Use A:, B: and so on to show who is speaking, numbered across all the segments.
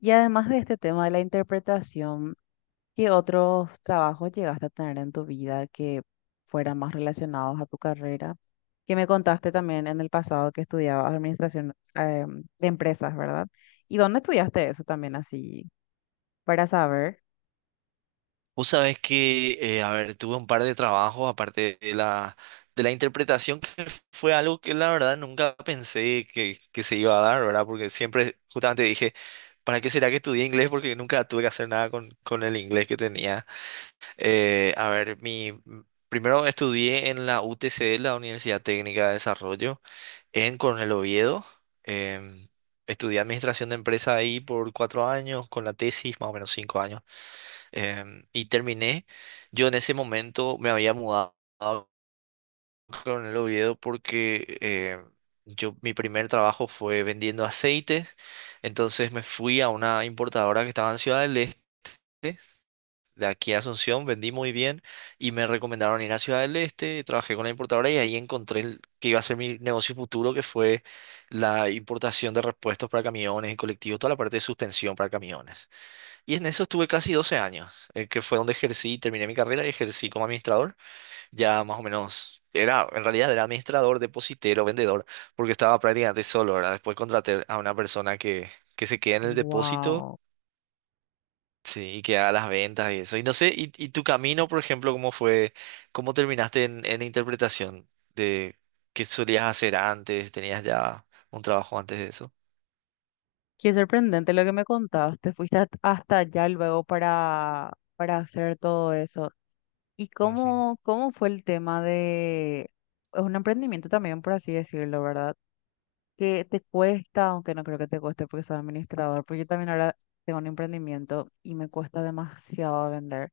A: Y además de este tema de la interpretación, ¿qué otros trabajos llegaste a tener en tu vida que fueran más relacionados a tu carrera? Que me contaste también en el pasado que estudiabas administración de empresas, ¿verdad? ¿Y dónde estudiaste eso también así? Para saber.
B: Vos sabés que, a ver, tuve un par de trabajos aparte de la interpretación, que fue algo que la verdad nunca pensé que se iba a dar, ¿verdad? Porque siempre justamente dije, ¿para qué será que estudié inglés? Porque nunca tuve que hacer nada con el inglés que tenía. A ver, primero estudié en la UTC, la Universidad Técnica de Desarrollo, en Coronel Oviedo. Em, Estudié administración de empresa ahí por 4 años, con la tesis más o menos 5 años. Y terminé. Yo en ese momento me había mudado con el Oviedo porque mi primer trabajo fue vendiendo aceites. Entonces me fui a una importadora que estaba en Ciudad del Este. De aquí a Asunción vendí muy bien y me recomendaron ir a Ciudad del Este. Trabajé con la importadora y ahí encontré que iba a ser mi negocio futuro, que fue la importación de repuestos para camiones y colectivos, toda la parte de suspensión para camiones. Y en eso estuve casi 12 años, que fue donde ejercí, terminé mi carrera y ejercí como administrador. Ya más o menos, en realidad era administrador, depositero, vendedor, porque estaba prácticamente solo, ¿verdad? Después contraté a una persona que se queda en el depósito,
A: Wow.
B: sí, y que haga las ventas y eso. Y no sé, y tu camino, por ejemplo, cómo fue, cómo terminaste en interpretación de qué solías hacer antes, tenías ya un trabajo antes de eso.
A: Qué sorprendente lo que me contaste. Hasta allá luego para hacer todo eso. ¿Y
B: Ujú,
A: cómo, cómo fue el tema de... Es un emprendimiento también, por así decirlo, ¿verdad? Que te cuesta, aunque no creo que te cueste porque soy administrador, porque yo también ahora tengo un emprendimiento y me cuesta demasiado vender.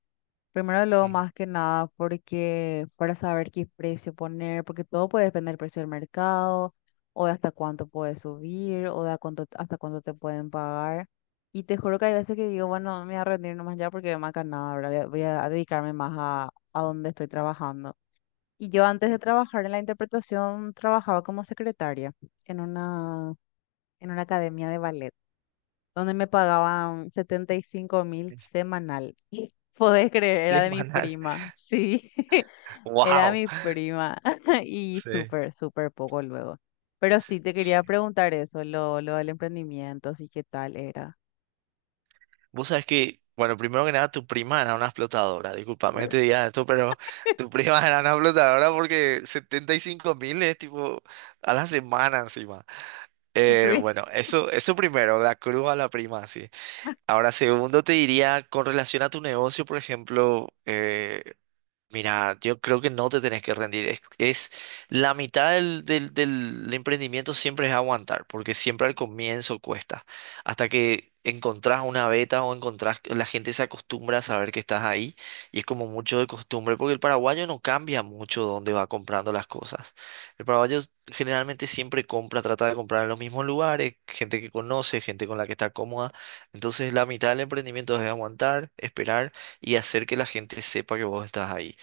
A: Primero, luego,
B: ujú.
A: más que nada, porque para saber qué precio poner, porque todo puede depender del precio del mercado, o de hasta cuánto puedes subir, o de a cuánto, hasta cuánto te pueden pagar. Y te juro que hay veces que digo, bueno, me voy a rendir nomás ya porque más que nada, ahora voy a, voy a dedicarme más a donde estoy trabajando. Y yo antes de trabajar en la interpretación, trabajaba como secretaria en una en una academia de ballet, donde me pagaban 75.000 semanal. Y podés creer, era de mi
B: Semanal.
A: prima, sí, era
B: Wow.
A: mi prima. Y
B: Sí.
A: súper, súper poco luego. Pero sí, te quería preguntar eso, lo del emprendimiento, sí, qué tal era.
B: Vos sabés que, bueno, primero que nada, tu prima era una explotadora. Disculpame que te diga esto, pero tu prima era una explotadora porque 75 mil es tipo a la semana encima.
A: Sí.
B: Bueno, eso primero, la cruz a la prima, sí. Ahora, segundo, te diría, con relación a tu negocio, por ejemplo, mira, yo creo que no te tenés que rendir. Es la mitad del emprendimiento siempre es aguantar, porque siempre al comienzo cuesta. Hasta que encontrás una beta o la gente se acostumbra a saber que estás ahí y es como mucho de costumbre, porque el paraguayo no cambia mucho dónde va comprando las cosas. El paraguayo generalmente siempre compra, trata de comprar en los mismos lugares, gente que conoce, gente con la que está cómoda. Entonces la mitad del emprendimiento es aguantar, esperar y hacer que la gente sepa que vos estás ahí.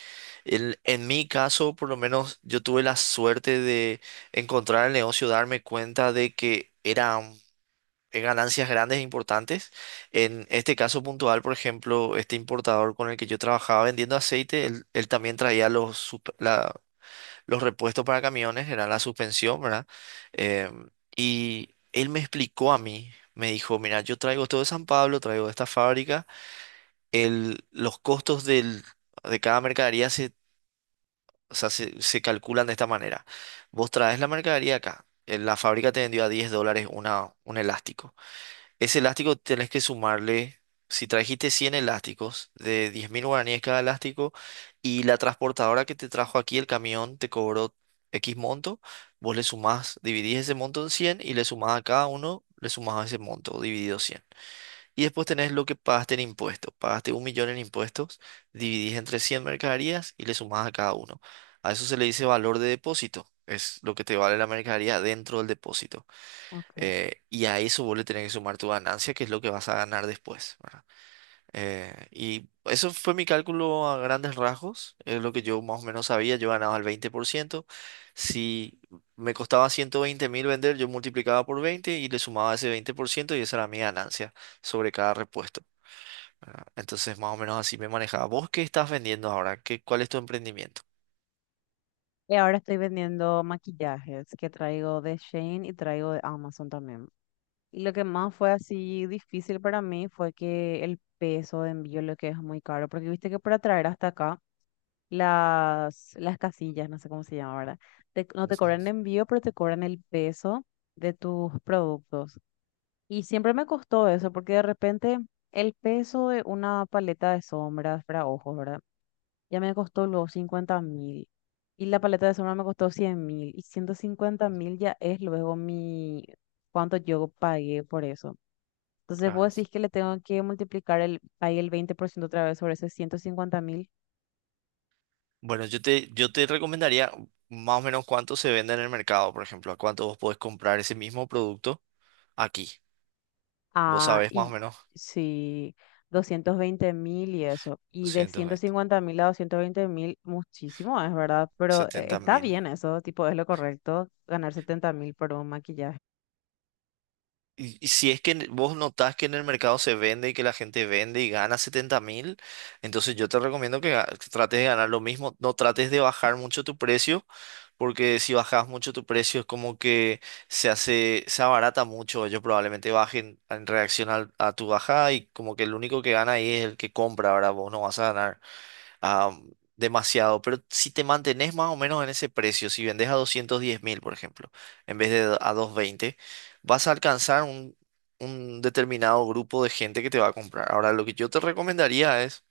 B: En mi caso, por lo menos, yo tuve la suerte de encontrar el negocio, darme cuenta de que eran ganancias grandes e importantes. En este caso puntual, por ejemplo, este importador con el que yo trabajaba vendiendo aceite, él también traía los repuestos para camiones, era la suspensión, ¿verdad? Em, y él me explicó a mí, me dijo, mira, yo traigo esto de San Pablo, traigo de esta fábrica, los costos del de cada mercadería, o sea, se calculan de esta manera. Vos traes la mercadería acá. La fábrica te vendió a $10 un elástico. Ese elástico tenés que sumarle, si trajiste 100 elásticos de 10.000 guaraníes cada elástico y la transportadora que te trajo aquí, el camión, te cobró X monto, vos le sumás, dividís ese monto en 100 y le sumás a cada uno, le sumás ese monto dividido 100. Y después tenés lo que pagaste en impuestos. Pagaste 1.000.000 en impuestos, dividís entre 100 mercaderías y le sumás a cada uno. A eso se le dice valor de depósito. Es lo que te vale la mercadería dentro del depósito.
A: Ok.
B: Y a eso vos le tenés que sumar tu ganancia, que es lo que vas a ganar después, ¿verdad? Y eso fue mi cálculo a grandes rasgos. Es lo que yo más o menos sabía. Yo ganaba el 20%. Si me costaba 120.000 vender, yo multiplicaba por 20 y le sumaba ese 20% y esa era mi ganancia sobre cada repuesto. Entonces, más o menos así me manejaba. ¿Vos qué estás vendiendo ahora? ¿Cuál es tu emprendimiento?
A: Y ahora estoy vendiendo maquillajes que traigo de Shane y traigo de Amazon también. Y lo que más fue así difícil para mí fue que el peso de envío, lo que es muy caro, porque viste que para traer hasta acá las casillas, no sé cómo se llama, ¿verdad? No te
B: Ujú.
A: cobran envío, pero te cobran el peso de tus productos. Y siempre me costó eso, porque de repente el peso de una paleta de sombras para ojos, ¿verdad? Ya me costó los 50.000. Y la paleta de sombra me costó 100.000. Y 150.000 ya es luego mi... cuánto yo pagué por eso. Entonces
B: Claro.
A: vos decís que le tengo que multiplicar el, ahí el 20% otra vez sobre ese 150.000.
B: Bueno, yo te recomendaría más o menos cuánto se vende en el mercado, por ejemplo, a cuánto vos podés comprar ese mismo producto aquí. ¿Vos
A: Ah,
B: sabés más o
A: y
B: menos?
A: sí, 220.000 y eso. Y de
B: doscientos
A: ciento
B: veinte
A: cincuenta mil a 220.000, muchísimo es, ¿verdad? Pero
B: setenta
A: está
B: mil.
A: bien eso, tipo, es lo correcto, ganar 70 mil por un maquillaje.
B: Y si es que vos notás que en el mercado se vende y que la gente vende y gana 70.000, entonces yo te recomiendo que trates de ganar lo mismo. No trates de bajar mucho tu precio, porque si bajas mucho tu precio es como que se hace, se abarata mucho. Ellos probablemente bajen en reacción a tu bajada y como que el único que gana ahí es el que compra. Ahora vos no vas a ganar demasiado, pero si te mantenés más o menos en ese precio, si vendes a 210.000, por ejemplo, en vez de a 220, vas a alcanzar un determinado grupo de gente que te va a comprar. Ahora, lo que yo te recomendaría es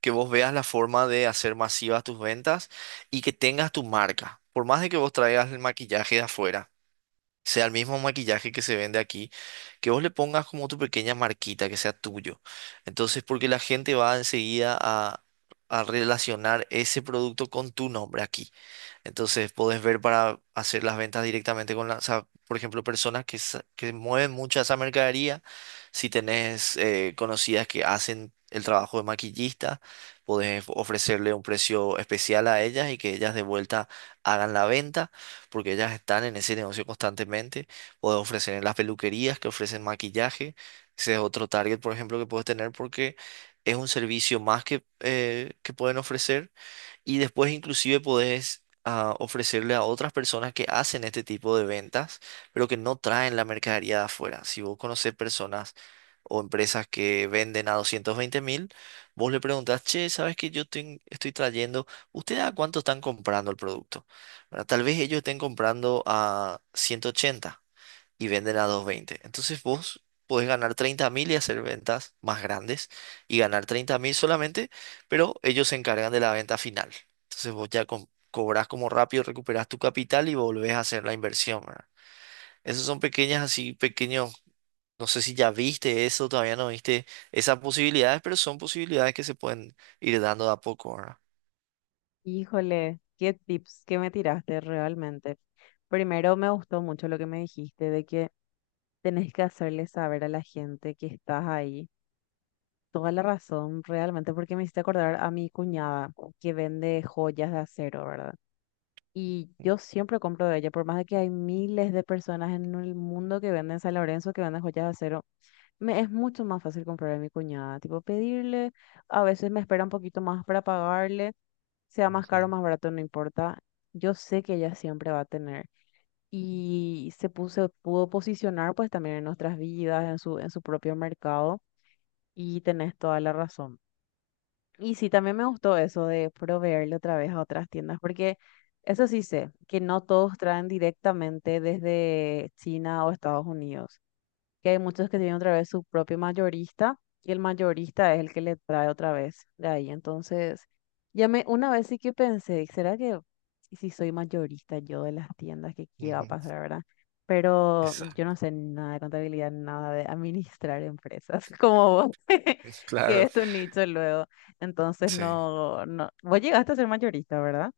B: que vos veas la forma de hacer masivas tus ventas y que tengas tu marca. Por más de que vos traigas el maquillaje de afuera, sea el mismo maquillaje que se vende aquí, que vos le pongas como tu pequeña marquita, que sea tuyo. Entonces, porque la gente va enseguida a relacionar ese producto con tu nombre aquí. Entonces podés ver para hacer las ventas directamente o sea, por ejemplo, personas que mueven mucha esa mercadería. Si tenés conocidas que hacen el trabajo de maquillista, podés ofrecerle un precio especial a ellas y que ellas de vuelta hagan la venta, porque ellas están en ese negocio constantemente. Podés ofrecer en las peluquerías que ofrecen maquillaje. Ese es otro target, por ejemplo, que puedes tener porque es un servicio más que pueden ofrecer y después inclusive podés ofrecerle a otras personas que hacen este tipo de ventas, pero que no traen la mercadería de afuera. Si vos conocés personas o empresas que venden a 220.000, vos le preguntás, che, ¿sabes que estoy trayendo? ¿Ustedes a cuánto están comprando el producto? ¿Verdad? Tal vez ellos estén comprando a 180 y venden a 220. Entonces vos podés ganar 30.000 y hacer ventas más grandes y ganar 30.000 solamente, pero ellos se encargan de la venta final. Entonces vos ya cobras como rápido, recuperas tu capital y volvés a hacer la inversión, ¿verdad? Esos son pequeñas, así pequeños, no sé si ya viste eso, todavía no viste esas posibilidades, pero son posibilidades que se pueden ir dando de a poco, ¿verdad?
A: Híjole, qué tips que me tiraste realmente. Primero me gustó mucho lo que me dijiste de que tenés que hacerle saber a la gente que estás ahí. Toda la razón, realmente, porque me hiciste acordar a mi cuñada que vende joyas de acero, ¿verdad? Y yo siempre compro de ella, por más de que hay miles de personas en el mundo que venden San Lorenzo, que venden joyas de acero, me es mucho más fácil comprar de mi cuñada, tipo pedirle, a veces me espera un poquito más para pagarle, sea más
B: Ujú.
A: caro o más barato, no importa, yo sé que ella siempre va a tener. Y se puso, pudo posicionar pues también en nuestras vidas, en su propio mercado, y tenés toda la razón. Y sí, también me gustó eso de proveerle otra vez a otras tiendas, porque eso sí sé, que no todos traen directamente desde China o Estados Unidos, que hay muchos que tienen otra vez su propio mayorista y el mayorista es el que le trae otra vez de ahí. Entonces, ya me, una vez sí que pensé, ¿será que y si soy mayorista yo de las tiendas, que qué va a
B: Ujú.
A: pasar, verdad? Pero yo
B: Exacto.
A: no sé nada de contabilidad, nada de administrar empresas como vos, que
B: Claro,
A: es tu nicho luego. Entonces,
B: sí.
A: no, no, vos llegaste a ser mayorista, ¿verdad?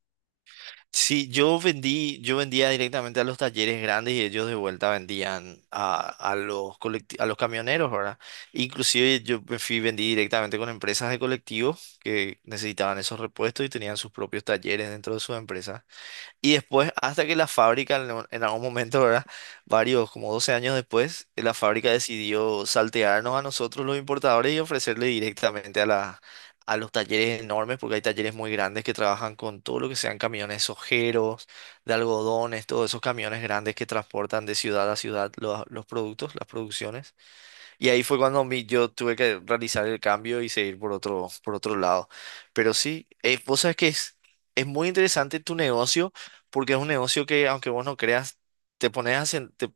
B: Sí, yo vendí, yo vendía directamente a los talleres grandes y ellos de vuelta vendían a los camioneros, ¿verdad? Inclusive yo me fui, vendí directamente con empresas de colectivos que necesitaban esos repuestos y tenían sus propios talleres dentro de sus empresas. Y después, hasta que la fábrica, en en algún momento, ¿verdad? Varios, como 12 años después, la fábrica decidió saltearnos a nosotros los importadores y ofrecerle directamente a los talleres enormes, porque hay talleres muy grandes que trabajan con todo lo que sean camiones ojeros, de algodones, todos esos camiones grandes que transportan de ciudad a ciudad los productos, las producciones. Y ahí fue cuando yo tuve que realizar el cambio y seguir por otro lado. Pero sí, vos sabes que es muy interesante tu negocio porque es un negocio que aunque vos no creas, te pones a, sen- te,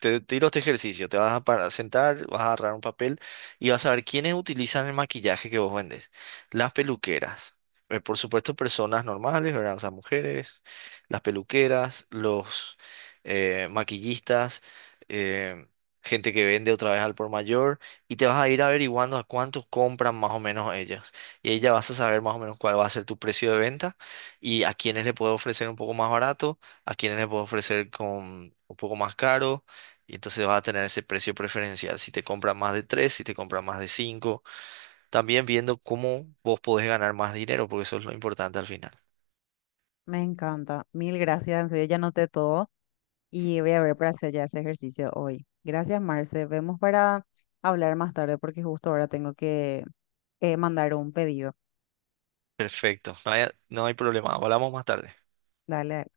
B: te tiro este ejercicio, te vas a sentar, vas a agarrar un papel y vas a ver quiénes utilizan el maquillaje que vos vendes. Las peluqueras, por supuesto personas normales, ¿verdad? O sea, mujeres, las peluqueras, los maquillistas, eh, gente que vende otra vez al por mayor y te vas a ir averiguando a cuántos compran más o menos ellas. Y ahí ya vas a saber más o menos cuál va a ser tu precio de venta y a quiénes le puedo ofrecer un poco más barato, a quiénes le puedo ofrecer con un poco más caro y entonces vas a tener ese precio preferencial si te compras más de tres, si te compras más de cinco. También viendo cómo vos podés ganar más dinero, porque eso es lo importante al final.
A: Me encanta. Mil gracias, en serio, ya noté todo. Y voy a ver para hacer ya ese ejercicio hoy. Gracias, Marce. Vemos para hablar más tarde porque justo ahora tengo que mandar un pedido.
B: Perfecto, no hay problema. Hablamos más tarde.
A: Dale.